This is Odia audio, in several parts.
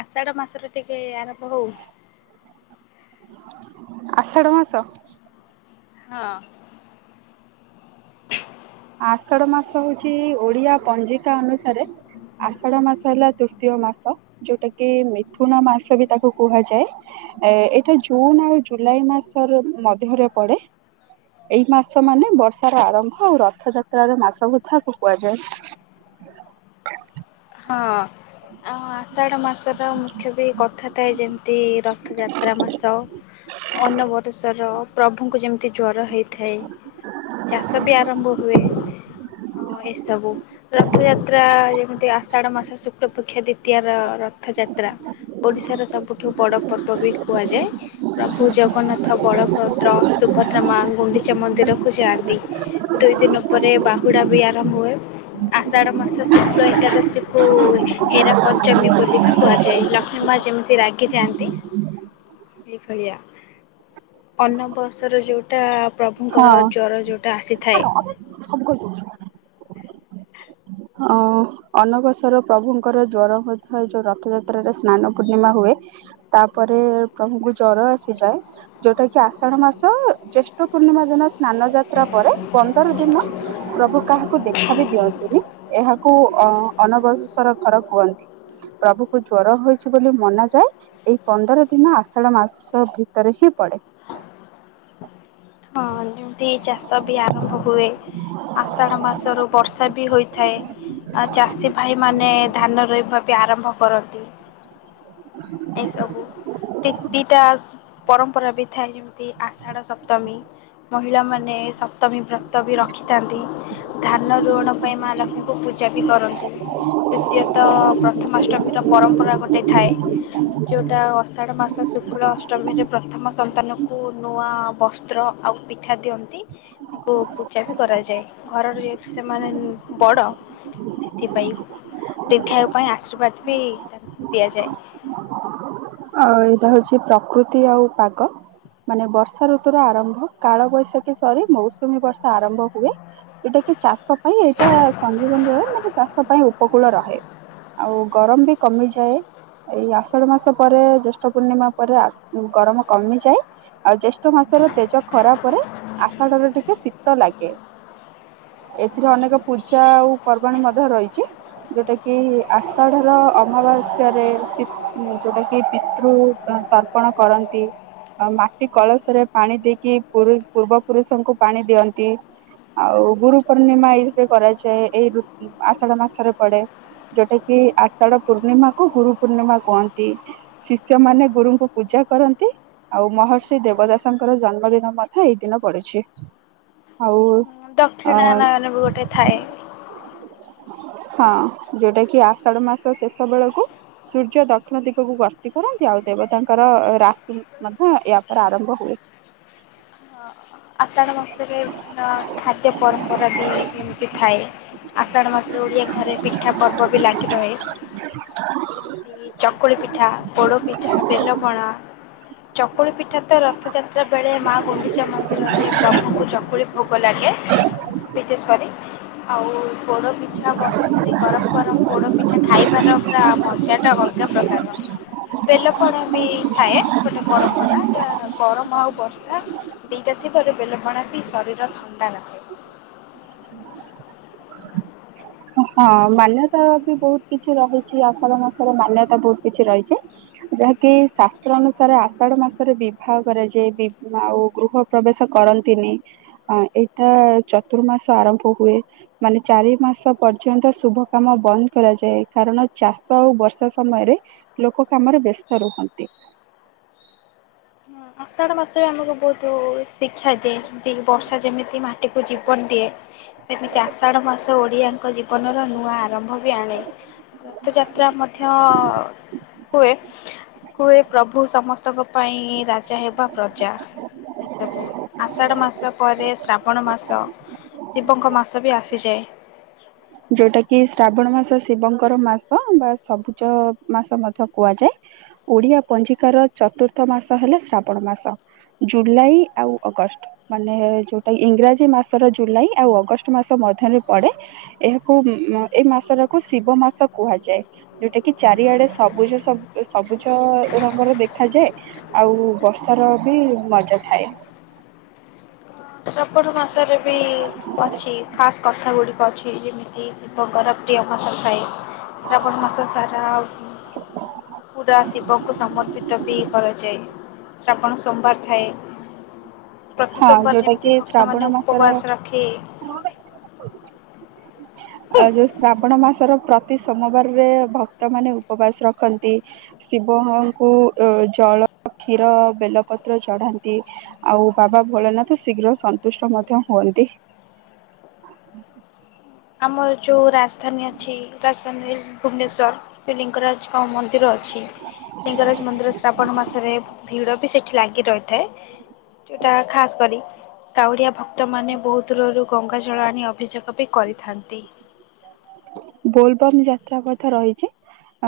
ଆଷାଢ଼ ମାସର ଟିକେ ଆରମ୍ଭ ହଉ। ଆଷାଢ ମାସ। ହଁ। ଆଷାଢ ମାସ ହଉଛି ଓଡିଆ ପଞ୍ଜିକା ଅନୁସାରେ ଆଷାଢ ମାସ ହେଲା ତୃତୀୟ ମାସ। ଯୋଉଟା କି ମିଥୁନ ମାସ ବି ତାକୁ କୁହାଯାଏ। ଏ ଏଇଟା ଜୁନ ଆଉ ଜୁଲାଇ ମାସର ମଧ୍ୟରେ ପଡେ। ଏଇ ମାସ ମାନେ ବର୍ଷାର ଆରମ୍ଭ ଆଉ ରଥଯାତ୍ରାର ମାସ ବୋ ଥାକୁ କୁହାଯାଏ। ହଁ ଆଉ ଆଶା ଷାଢ଼ ମାସର ମୁଖ୍ୟ ବି କଥା ଥାଏ ଯେମିତି ରଥଯାତ୍ରା ମାସ। ଅନବରେଶ୍ୱର। ପ୍ରଭୁଙ୍କୁ ଯେମିତି ଜ୍ୱର ହେଇଥାଏ ଚାଷ ବି ଆରମ୍ଭ ହୁଏ। ଅ ଏସବୁ ରଥଯାତ୍ରା ଯେମିତି ଆ ଷାଢ଼ ମାସ ଶୁକ୍ଳପକ୍ଷ ଦ୍ୱିତୀୟାର ରଥଯାତ୍ ତ୍ରା ଓଡ଼ିଶାର ସବୁଠୁ ବଡ଼ ପର୍ବ ବି କୁହାଯାଏ। ପ୍ରଭୁ ଜଗନ୍ନାଥ ବଳଭଦ୍ର ସୁଭଦ୍ରା ମା ଗୁଣ୍ଡିଚା ମନ୍ଦିରକୁ ଯାଆନ୍ତି। ଦୁଇ ଦିନ ପରେ ବାହୁଡ଼ା ବି ଆରମ୍ଭ ହୁଏ। ଆଷଢ଼ ମାସ ଶୁକ୍ଳ ଏକାଦଶୀ କୁ ହେରା ପଞ୍ଚମୀ ବୋଲି ବି କୁହାଯାଏ ଲକ୍ଷ୍ମୀ ମା ଯେମିତି ରାଗି ଯାଆ ନ୍ତି ଏଇଭଳିଆ ଅନବସର ଯୋଉ ଟା ପ୍ରଭୁଙ୍କର ହଁ ଜ୍ଵର ଯୋଉଁଟା ଆସିଥାଏ। [inaudible] ଅ ଅନବସର ପ୍ରଭୁଙ୍କର ଜ୍ଵର ମଧ୍ୟ ଯୋଉ ରଥଯାତ୍ରାରେ ସ୍ନାନ ପୂର୍ଣ୍ଣିମା ହୁଏ। ତାପରେ ପ୍ରଭୁଙ୍କୁ ଜର ଆସିଯାଏ। ଯୋଉଟା କି ଆଷାଢ ମାସ ଜେଷ୍ଠ ପୂର୍ଣ୍ଣିମା ଦିନ ସେ ସ୍ନାନ ଯାତ୍ରା ପରେ ପନ୍ଦର ଦିନ ପ୍ରଭୁ କାହାକୁ ଦେଖା ବିି ଦିଅନ୍ତିନି ଏହାକୁ ଅ ଅନବଶର ଘର କୁହନ୍ତି ପ୍ରଭୁଙ୍କୁ ଜ୍ଵର ହୋଇଛି ବୋଲି ମନାଯାଏ। ଏଇ ପନ୍ଦର ଦିନ ଆଷାଢ ମାସ ଭିତରେ ହିଁ ପଡେ। ହଁ ଯେମତି ଚାଷ ବି ଆରମ୍ଭ ହୁଏ। ଆଷାଢ଼ ମାସରୁ ବର୍ଷା ବି ହୋଇଥାଏ। ଆ, ଚାଷୀ ଭାଇମାନେ ଧାନ ରୋଇବା ବି ଆରମ୍ଭ କରନ୍ତି। ଏଇ ସବୁ, ତିକ୍ ଦିଟା ପରମ୍ପରା ବି ଥାଏ ଯେମିତି ଆଷାଢ ସପ ତମୀ, ମହିଳାମାନେ ଏ ସପ୍ତମୀ ବ୍ର ତ ବି ରଖିଥାନ୍ତି। ଧାନ ରୁଅଣ ପାଇଁ ମା ଲକ୍ଷ୍ମୀଙ୍କୁ ପୂଜା ବି କରନ୍ତି। ଦ୍ଵିତୀୟତ ପ୍ରଥମାଷ୍ଟମୀର ପରମ୍ପରା ଗୋଟେ ଥାଏ। ଯୋଉଟା ଅଷାଢ ମାସ ଶୁକ୍ଳ ଅଷ୍ଟମୀରେ ପ୍ରଥମ ସନ୍ତାନକୁ ନୂଆ ବସ୍ ତ୍ର ଆଉ ପିଠା ଦିଅନ୍ତି, ତାଙ୍କୁ ପୂଜା ବି କରାଯାଏ। ଘରର ଯେ ସେମାନେ ବଡ ଥିପାଇ ଦୀର୍ଘାୟୁ ପାଇଁ ଆଶୀର୍ବାଦ ବି ତାଙ୍କୁ ଦିଆଯାଏ। ଆଉ ଏଇଟା ହଉଛି ପ୍ରକୃତି ଆଉ ପାଗ। ମାନେ ବର୍ଷା ଋତୁୁର ଆରମ୍ଭ କାଳ ବୈଶାଖୀ ସରି ମୌସୁମୀ ବର୍ଷା ଆରମ୍ଭ ହୁଏ। ଏଇଟା କି ଚାଷ ପାଇଁ ଏଇଟା ସଂଯୀବନି ରହେ ମାନେ ଚାଷ ପାଇଁ ଉପକୂଳ ରହେ। ଆଉ ଗରମ ବି କମିଯାଏ, ଏଇ ଆଷାଢ ମାସ ପରେ ଜ୍ୟେଷ୍ଠ ପୂର୍ଣ୍ଣିମା ପରେ ଆଶ ଗରମ କମିଯାଏ। ଆଉ ଜ୍ୟେଷ୍ଠ ମାସରେ ତେଜ ଖରା ପରେ ଆଷାଢ ରେ ଟିକେ ଶୀତ ଲାଗେ। ଏଥିରେ ଅନେକ ପୂଜା ଆଉ ପର୍ବାଣି ମଧ୍ୟ ରହିଛି। ଯୋଉଟା କି ଆଷାଢ ର ଅମାବାସ୍ୟାରେ ପି ଯୋଉଟା କି ପିତୃ ଉଁ, ତର୍ପଣ କରନ୍ତି। ଆଉ ମାଟି କଳସରେ ପାଣି ଦେଇକି ପୁର ପୂର୍ବ ପୁରୁଷଙ୍କୁ ପାଣି ଦିଅନ୍ତି। ଆଉ ଗୁରୁ ପୂର୍ଣ୍ଣିମା ଏଇଥିରେ କରାଯାଏ ଏଇ ଋ ଆଷାଢ ମାସରେ ପଡେ। ଯେଟା କି ଆଷାଢ଼ ପୂର୍ଣ୍ଣିମାକୁୁ ଗୁରୁ ପୂର୍ଣ୍ଣିମା କୁହନ୍ ତି ଶିଷ୍ୟମାନେ ଗୁରୁଙ୍କୁ ପୂଜା କରନ୍ତି। ଆଉ ମହର୍ଷି ଦେବଦାସଙ୍କର ଜନ୍ମଦିନ ମଧ୍ୟ ଏଇ ଦିନ ପଡିଛି। ଆଉ ଅ ଦକ୍ଷିଣା ନୟନ ବି ଗୋଟେ ଥାଏ। ହଁ ଯେ ଟା କି ଆଷାଢ ମାସ ଶେଷ ବେଳକୁ ସୂର୍ଯ୍ୟ ଦ କ୍ଷିଣ ଦିଗକୁ ଗର୍ତ୍ତି କରନ୍ତି, ଆଉ ଦେବତାଙ୍କର ରାକିମ୍ ମଧ୍ୟ ଏହାପରେ ଆରମ୍ଭ ହୁଏ। [inaudible] ଆଷାଢ଼ ମାସରେ ବିଭିନ୍ନ ଖାଦ୍ୟ ପରମ୍ପରା ବି ଏମିତି ଥାଏ। ଆଷାଢ ମାସରେ ଓଡିଆ ଘରେ ପିଠା ପର୍ବ ବି ଲାଗି ରହେ। ଯେମତି ଚକୁ କୁଳି ପିଠା, ପୋଡ଼ ପିଠା, ବେଲପଣା। ଚକୁଳି ପିଠା ତ ରଥଯାତ୍ରା ବେଳେ ମା ଗୁଣ୍ଡିଚା ମନ୍ଦ ମନ୍ଦିରରେ ପ୍ରଭୁଙ୍କୁ ଚକୁଳି ଭୋଗ ଲାଗେ ବିଶେଷ କରି। ଆଉ ପୋଡ଼ପିଠା ଠା ବର୍ଷା ଦିନେ ଗରମ ଗରମ ପୋଡ଼ପିଠା ଖାଇବାର ପୁରା ମଜା ଟା ଅଲଗା ପ୍ରକାରର। ବେଲପଣା ବି ଥାଏ ଗୋଟେ ପରମ୍ପରା ଯା ଗରମ ଆଉ ବର୍ଷା ସେଇଟା ଥିବ ଯେ ବେଲପଣା ବି ଶରୀର ଥଣ୍ଡା ରଖେ। ହଁ, ହଁ ମାନ୍ୟତା ବି ବହୁତ କିଛି ରହିଛି, ଆଷାଢ଼ ମାସରେ ମାନ୍ୟତା ବହୁତ କିଛି ରହିଛି। ଯାହାକି ଶାସ୍ତ୍ର ଅନୁସାରେ ଆଷାଢ ମାସରେ ବିବାହ କରାଯାଏ। ବି- ଆଉ ଗୃହ ପ୍ରବେଶ କରନ୍ତିନି। ହଁ ଏଇଟା ଚତୁର୍ମାସ ଆରମ୍ଭ ହୁଏ। ମାନେ ଚାରି ମାସ ପର୍ଯ୍ୟନ୍ତ ଶୁଭ କାମ ବନ୍ଦ କରାଯାଏ। କାରଣ ଚାଷ ଆଉ ବର୍ଷା ସମୟରେ ଲୋକ କାମରେ ବ୍ୟସ୍ତ ରୁହନ୍ତି। ହଁ ଆଷାଢ ମାସରେ ଆମକୁ ବହୁତୁ ଶିକ୍ଷା ଦିଏ। ଯେମିତି କି ବର୍ଷା ଯେମିତି ମାଟିକୁ ଜୀବନ ଦିଏ। ସେମିତି ଆଷାଢ଼ ମାସ ଓଡ଼ିଆଙ୍କ ଜୀବନର ନୂଆ ଆରମ୍ଭ ବି ଆଣେ। ରଥଯାତ୍ରା ମ ଧ୍ୟ ହୁଏ। କୁ ଏ ପ୍ରଭୁ ସମସ୍ତଙ୍କ ପାଇଁ ରା ଜା ହେବା ପ୍ରଜା ଏସବୁ ଆଷାଢ଼ ମାସ ପରେ ଶ୍ରାବଣ ମାସ ଶିବଙ୍କ ମାସ ବି ଆସିଯାଏ। ଯୋଉଟା କି ଶ୍ରାବଣ ମାସ ଶିବଙ୍କର ମାସ ବା ସବୁଜ ମାସ ମଧ୍ୟ କୁହାଯାଏ। ଓଡିଆ ପଞ୍ଜିକାର ଚତୁର୍ଥ ମାସ ହେଲା ଶ୍ରାବଣ ମାସ। ଜୁଲାଇ ଆଉ ଅଗଷ୍ଟ। ମାନେ ଯୋଉଟା ଇଂରାଜୀ ମାସର ଜୁଲାଇ ଆଉ ଅଗଷ୍ଟ ମାସ ମଧ୍ୟରେ ପଡେ। ଏହାକୁ ଏ ମାସଟାକୁ ଶିବ ମାସ କୁହାଯାଏ। ଯୋଉଟା କି ଚାରିଆଡେ ସବୁଜ ସବୁ ସବୁଜ ରଙ୍ଗର ଦେଖାଯାଏ। ଆଉ ବର୍ଷାର ବି ମଜା ଥାଏ। [unintelligible] ମାସରେ ବି ଅଛି। ଖାସ୍ କଥା ଗୁଡିକ ଅଛି। ଯେମିତି ଶିବଙ୍କର ପ୍ରିୟ ମାସ ଥାଏ। ଶ୍ରାବଣ ମାସ ସାରା ପୁରା ଶିବଙ୍କୁ ସମର୍ପିତ ବି କରାଯାଏ। ଶ୍ରାବଣ ସୋମବାର ଥାଏ। ପ୍ରତି ହଁ ସୋମବାର ଯୋଉଟା ଯେମିତି କି ଭ ଶ୍ରାବଣ ମାସର ଆଉ ଯୋଉ ଶ୍ରାବଣ ମାସର ପ୍ରତି ସୋମବାରରେ ଭକ୍ତ ମାନେ ଉପବାସ ରଖନ୍ତି। ଶିବଙ୍କୁ ଜଳ କ୍ଷୀର ବେଲପତ୍ର ଚଢ଼ାନ୍ତି। ଆଉ ବାବା ଭୋଳନାଥ ଶୀଘ୍ର ସନ୍ତୁଷ୍ଟ ମଧ୍ୟ ହୁଅନ୍ତି। ଆମର ଯୋଉ ରାଜଧାନୀ ଅଛି ରାଜଧାନୀ ଭୁବନେଶ୍ୱର ଲିଙ୍ଗରାଜଙ୍କ ମ ମନ୍ଦିର ଅଛି। ଲିଙ୍ଗରାଜ ମନ୍ଦିର ଶ୍ରାବଣ ମାସରେ ଭିଡ଼ ବି ସେଠି ଲାଗି ରହିଥାଏ। ଯୋଉଟା ଖାସ କରି କାଉଡ଼ିଆ ଭକ୍ତମାନେ ବହୁତ ଦୂରରୁ ଗଙ୍ଗାଜଳ ଆଣି ଅଭିଶେକ ବି କରିଥାନ୍ତି। ବୋଲବମ୍ ଯାତ୍ରା କଥା ରହିଚି।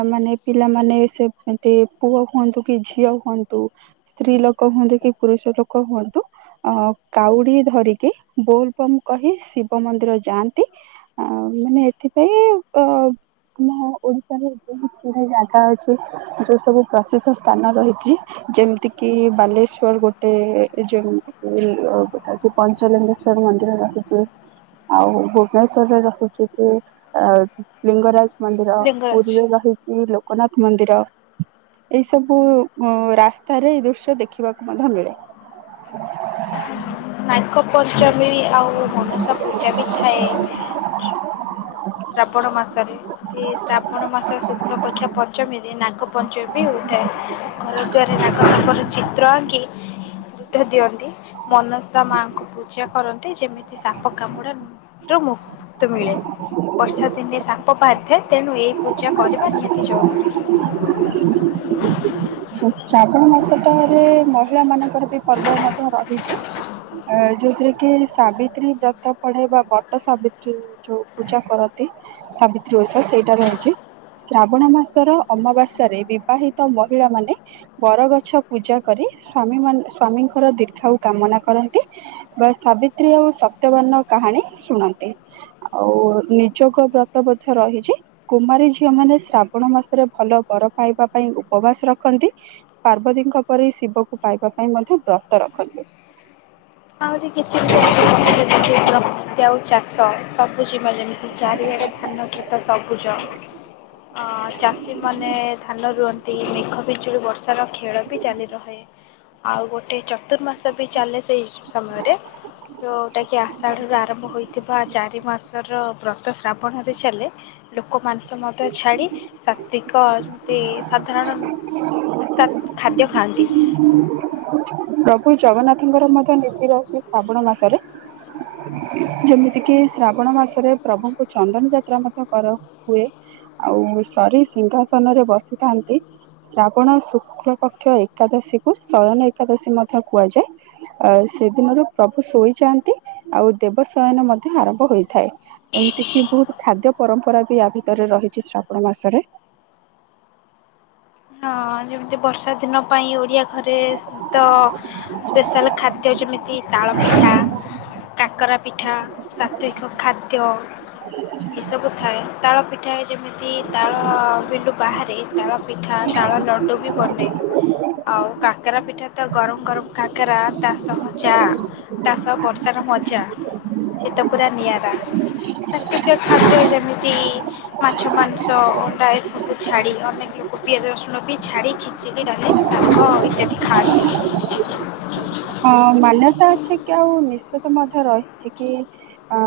ଆଉ ମାନେ ପିଲାମାନେ ସେ ହୁଅନ୍ତି ପୁଅ ହୁଅନ୍ତୁ କି ଝିଅ ହୁଅନ୍ତୁ ସ୍ତ୍ରୀ ଲୋକ ହୁଅନ୍ତୁ କି ପୁରୁଷ ଲୋକ ହୁଅନ୍ତୁ ଅ କାଉଡି ଧରିକି ବୋଲବମ୍ କହି ଶିବ ମନ୍ଦିର ଯାଆନ୍ତି। ଆଉ ମାନେ ଏଥିପାଇଁ ଅ ଆମ ଓଡ଼ିଶାରେ ବହୁତ ଗୁଡ଼ାଏ ଜାଗା ଅଛି ଯଉ ସବୁ ପ୍ରସିଦ୍ଧ ସ୍ଥାନ ରହିଚି ଯେମିତି କିି ବାଲେଶ୍ଵର ଗୋଟେ। [unintelligible] ପଞ୍ଚଲିଙ୍ଗେଶ୍ଵର ମନ୍ଦିର ରହିଚି। ଆଉ ଭୁବନେଶ୍ଵରରେ ରହୁଚି କି ଆ ଲିଙ୍ଗରାଜ ମନ୍ଦିର, ଲିଙ୍ଗରାଜ ପୁରୀରେ ରହିଚି ଲୋକନାଥ ମନ୍ଦିର। ଏଇ ସବୁ ରାସ୍ତାରେ ଏଇ ଦୃଶ୍ୟ ଦେଖିବାକୁ ମଧ୍ୟ ମିଳେ। ନାଗପଞ୍ଚମୀ ଆଉ ମନସା ପୂଜା ବି ଥାଏ। ହୁ ଶ୍ରାବଣ ମାସରେ। କି ଶ୍ରାବଣ ମାସ ଶୁକ୍ଳପକ୍ଷ ପଞ୍ଚମୀରେ ନାଗପଞ୍ଚମୀ ହୋଇଥାଏ। ଘର ଦ୍ୱାରେ ନାଗ ନାଗୁଣୀ ଚିତ୍ର ଆଙ୍କି ଦୁଧ ଦିଅନ୍ତି। ମନସା ମାଙ୍କୁ ପୂଜା କରନ୍ତି ଯେମିତି ସାପ କାମୁଡା ରୁ ମୁ କ୍ତି ମିଳେ। ବର୍ଷା ଦିନେ ସାପ ବାହାରିଥାଏ ତେଣୁ ଏଇ ପୂଜା କରିବା ନିହାତି ଜରୁରୀ। ଶ୍ରାବଣ ମାସ ଟାରେ ମହିଳା ମାନଙ୍କର ବି ପର୍ବ ମଧ୍ୟ ରହିଚି। ଅ ଯୋଉଥିରେ କି ସାବିତ୍ରୀ ବ୍ରତ ପଡେ ବା ବଟ ସାବିତ୍ରୀ। ଯୋଉ ପୂଜା କରନ୍ତି ସାବିତ୍ରୀ ଓଷା ସେଇଟା ର ଚି, ଶ୍ରାବଣ ମାସର ଅମାବାସ୍ୟାରେ ବିବାହିତ ମହିଳା ମାନେ ବରଗଛ ପୂଜା କରି ସ୍ଵାମୀ ମାନ ସ୍ଵାମୀଙ୍କର ଦୀର୍ଘାୟୁ କାମନା କରନ୍ତି। ବା ସାବିତ୍ରୀ ଆଉ ସତ୍ୟବାନ କାହାଣୀ ଶୁଣନ୍ତି। ଆଉ ନିଯୋଗ ବ୍ରତ ମଧ୍ୟ ରହିଚି। କୁମାରୀ ଝିଅ ମାନେ ଶ୍ରାବଣ ମାସରେ ଭଲ ବର ପାଇବା ପାଇଁ ଉପବାସ ରଖନ୍ତି। ପାର୍ବତୀଙ୍କ ପରି ଶିବକୁ ପାଇବା ପାଇଁ ମଧ୍ୟ ବ୍ରତ ରଖନ୍ତି। ଆହୁରି କିଛି ବି। [unintelligible] ଚାଷ ସବୁଜିମା ଯେମିତି ଚାରିଆଡେ ଧାନ କ୍ଷେତ ସବୁଜ। ଅ ଚାଷୀ ମାନେ ଧାନ ରୁଅନ୍ତି। ମେଘ ବିିଜୁଳି ବର୍ଷାର ଖେଳ ବି ଚାଲି ରହେ। ଆଉ ଗୋଟେ ଚତୁର୍ମାସ ବି ଚାଲେ ସେଇ ସମୟରେ। ଯେଉଁଟାକି ଆଷାଢ଼ରୁ ଆରମ୍ଭ ହୋଇଥିବା ଚାରି ମାସର ବ୍ରତ ଶ୍ରାବଣରେ ଚାଲେ। ଲୋକମାନଙ୍କ ମଧ୍ୟ ଛାଡ଼ି ଶତ୍ଵିକ ସେ ସାଧାରଣ ସା ଖାଦ୍ୟ ଖାଆନ୍ତି। ପ୍ରଭୁ ଜଗନ୍ନାଥଙ୍କର ମଧ୍ୟ ନୀତି ରହୁଚି ଶ୍ରାବଣ ମାସରେ। ଯେମିତି କିି ଶ୍ରାବଣ ମାସରେ ପ୍ରଭୁଙ୍କୁ ଚନ୍ଦନ ଯାତ୍ରା ମଧ୍ୟ କର ହୁଏ। ଆଉ ସରି ସିଂହାସନ ରେ ବସିଥାନ୍ତି। ଶ୍ରାବଣ ଶୁକ୍ଳ ପକ୍ଷ ଏକାଦଶୀକୁୁ ଶୟନ ଏକାଦଶୀ ମଧ୍ୟ କୁହାଯାଏ। ଅ ସେଦିନରୁ ପ୍ରଭୁ ଶୋଇଯାଆନ୍ତି ଆଉ ଦେବ ଶୟନ ମଧ୍ୟ ଆରମ୍ଭ ହୋଇଥାଏ। ଏମିତି କି ବହୁତ ଖାଦ୍ୟ ପରମ୍ପରା ବି ୟା ଭିତରେ ରହିଛି ଶ୍ରାବଣ ମାସରେ। ହଁ ଯେମିତି ବର୍ଷା ଦିନ ପାଇଁ ଓଡିଆ ଘରେ ବି ତ ସ୍ପେଶାଲ ଖାଦ୍ୟ ଦ୍ୟ ଯେମିତି ତାଳ ପିଠା। କାକରା ପିଠା ସତ୍ଵିକ ଖାଦ୍ୟ ଏସବୁ ଥାଏ ତାଳ ପି ପିଠା ଯେମିତି ତାଳ ବିଲୁ ବାହାରେ ତାଳ ପିଠା ତାଳ ଲଡ଼ୁ ବି ବନେଇ ହୁଏ। ଆଉ କାଙ୍କରା ପିଠା ତ ଗରମ ଗରମ କାକରା ତା ସହ ଚା ତା ସ ବର୍ଷାର ମଜା। ସେ ତ ପୁରା ନିଆରା ସତ୍ୟତ ଖାଦ୍ୟ ଯେମିତି ମାଛ ମାଂସ ଅଣ୍ଡା ଏସବୁ ଛାଡ଼ି ଅନେକ ଲୋ କ ପିଆଜ ରସୁଣ ବି ଛାଡ଼ି ଖିଚିଡି ଡାଲି ଶାଗ ଆଉ ଇତ୍ୟାଦି ଖାଆନ୍ତି। ହଁ ମାନ୍ୟତା ଅଛି କି ଆଉ ନିଶ୍ଚିତ ମଧ୍ୟ ରହିଛି କି ଅ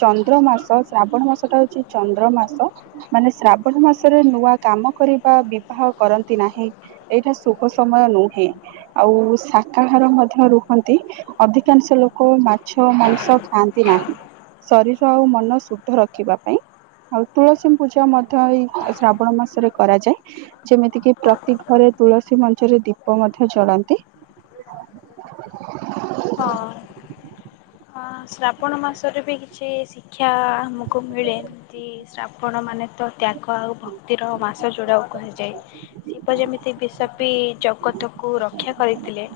ଚନ୍ଦ୍ର ମାସ ଶ୍ରାବଣ ମାସ ଟା ହଉଚି ଚନ୍ଦ୍ର ମାସ ମାନେ ଶ୍ରାବଣ ମାସରେ ନୂଆ କାମ କରିବା ବିବାହ କରନ୍ତି ନାହିଁ। ଏଇଟା ଶୁଭ ସମୟ ନୁହେଁ ଆଉ ଶାକାହାର ମଧ୍ୟ ରୁହନ୍ତି। ଅଧିକାଂଶ ଲୋକ ମାଛ ମାଂସ ଖାଆନ୍ତି ନାହିଁ। ଶରୀର ଆଉ ମନ ଶୁଦ୍ଧ ରଖିବା ପାଇଁ। ଆଉ ତୁଳସୀ ପୂଜା ମଧ୍ୟ ଏଇ ଶ୍ରାବଣ ମାସରେ କରାଯାଏ। ଯେମିତି କିି ପ୍ରତି ଘରେ ତୁଳସୀ ମଞ୍ଚରେ ଦୀପ ମଧ୍ୟ ଜଳାନ୍ତି। ହଁ। ହଁ ଶ୍ରାବଣ ମାସରେ ବି କିଛି ଶିକ୍ଷା ଆମକୁ ମିଳେ ଏମତି ଶ୍ରାବଣ ମାନେ ତ ତ୍ୟାଗ ଆଉ ଭକ୍ତିର ମାସ ଯୋଡ଼ାକୁ କୁହାଯାଏ। ଶିବ ଯେମିତି ବିଷପି ଜଗତକୁ ରକ୍ଷା କରିଥିଲେ।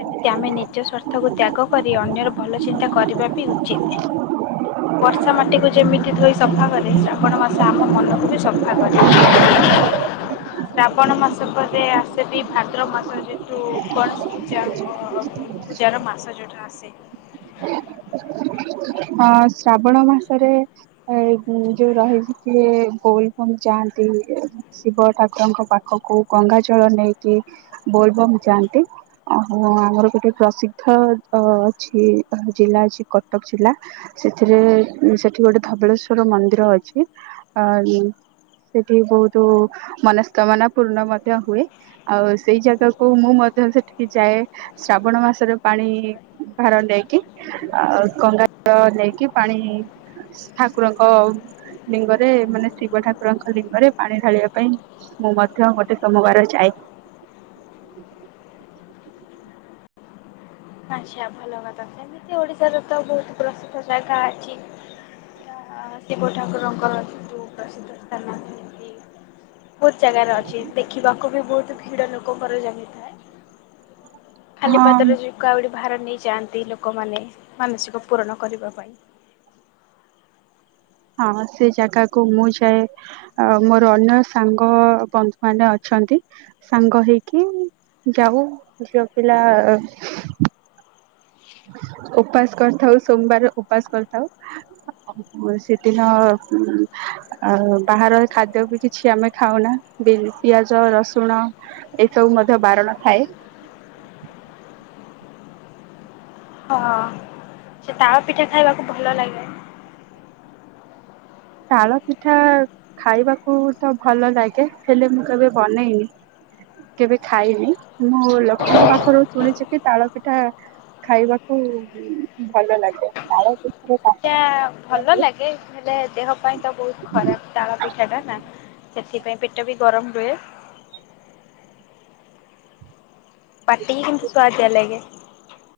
ସେମିତି ଆମେ ନିଜ ସ୍ଵାର୍ଥକୁ ତ୍ୟାଗ କରି ଅନ୍ୟର ଭଲ ଚିନ୍ତା କରିବା ବି ଉଚିତ୍। ହ ବର୍ଷା ମାଟିକୁ ଯେମିତି ଧୋଇ ସଫା କରେ ଶ୍ରାବଣ ମାସ ଆମ ମନକୁ ବି ସଫା କରେ। ହଁ ଶ୍ରାବଣ ମାସ ପରେ ଆସେ ବି ଭାଦ୍ର ମାସ ଯେହତୁ କୌଣସି ପୂଜା ପୂଜାର ମାସ ଯୋଉଟା ଆସେ। ହଁ ଶ୍ରାବଣ ମାସରେ ଏ ଯୋଉ ରହିଚି କିଏ ବୋଲଭମ ଯାଆନ୍ତି। ଶିବ ଠାକୁରଙ୍କ ପାଖକୁ ଗଙ୍ଗା ଜଳ ନେଇକି ବୋଲବମ୍ ଯାଆନ୍ତି। ଓହୋ ଆମର ଗୋଟେ ପ୍ରସିଦ୍ଧ ଅ ଅଛି ଜିଲ୍ଲା ଅଛି କଟକ ଜିଲ୍ଲା। ସେଥିରେ ସେଠି ଗୋଟେ ଧବଳେଶ୍ଵର ମନ୍ଦିର ଅଛି ଅ ସେଠି ବୋହୁତ ମନସ୍କାମନା ପୂର୍ଣ୍ଣ ମଧ୍ୟ ହୁଏ। ଆଉ ସେଇ ଜାଗାକୁ ମୁଁ ମଧ୍ୟ ସେଠିକି ଯାଏ। ଶ୍ରାବଣ ମାସରେ ପାଣି ଭାର ନେଇକି ଆ କଙ୍ଗା ଳ ନେଇକି ପାଣି ଠାକୁରଙ୍କ ଲିଙ୍ଗରେ ମାନେ ଶିବ ଠାକୁରଙ୍କ ଲିଙ୍ଗରେ ପାଣି ଢାଳିବା ପାଇଁ। ମୁଁ ମଧ୍ୟ ଗୋଟେ ସୋମବାର ଯାଇ ଆଚ୍ଛା, ଭଲ କଥା। ସେମିତି ଓଡିଶାର ତ ବହୁତ ପ୍ରସିଦ୍ଧ ଜାଗା ଅଛି। ସେଟା ଶିବ ଠାକୁରଙ୍କର ଅଛି, ବହୁତ ପ୍ରସିଦ୍ଧ ସ୍ଥାନ ଅଛନ୍ତି। ବହୁତ ଜାଗାରେ ଅଛି। ଦେଖିବାକୁ ବି ବହୁତ ଭିଡ଼ ଲୋକଙ୍କର ଜମିଥାଏ। ହଁ ଖାଲିପାଦରେ ଯଉ, କାଉଡି ଭାର ନେଇଯାଆନ୍ତି, ଲୋକମାନେ ମାନସିକ ପୂରଣ କରିବା ପାଇଁ? ହଁ, ସେ ଜାଗାକୁ ମୁଁ ଯାଏ। ଆ, ମୋର ଅନ୍ୟ ସାଙ୍ଗ ବନ୍ଧୁ ମାନେ ଅଛନ୍ତି। ସାଙ୍ଗ ହେଇକି ଯାଉ ଝିଅ ପିଲା-ଆ ଓପାସ୍ କରିଥାଉ। ସୋମବାର ଓପାସ୍ କରିଥାଉ। ସେ ଦିନ ଉଁ ଆଉ ବାହାର ଖାଦ୍ୟ ବି କିଛି ଆମେ ଖାଉନା, ବି ପିଆଜ, ରସୁଣ ଏସବୁ ମଧ୍ୟ ବାରଣ ଥାଏ। ହ। ସେ ତାଳ ପିଠା ଖାଇବାକୁ ଭଲ ଲାଗେ। ତାଳ ପିଠା ଖାଇବାକୁ ତ ଭଲ ଲାଗେ, ହେଲେ ମୁଁ କେବେ ବନେଇନି? କେବେ ଖାଇନି? ମୁଁ ଲୋକଙ୍କ ପାଖରୁ ଶୁଣିଛି କି ତାଳ ପିଠା ଖାଇବାକୁ ଭଲ ଲାଗେ। ତାଳ ପିଠାର ସେଇଟା କାକରା ପି ଭଲ ଲାଗେ ହେଲେ, ଦେହ ପାଇଁ ତ ବହୁତ ଖରାପ ତାଳ ପିଠା ଟା ନା। ସେତ୍ ଥିପାଇଁ ପେଟ ବି ଗରମ ରୁହେ। ପାଟିିକି କିନ୍ତୁ ସୁୁଆଦିଆ ଲାଗେ।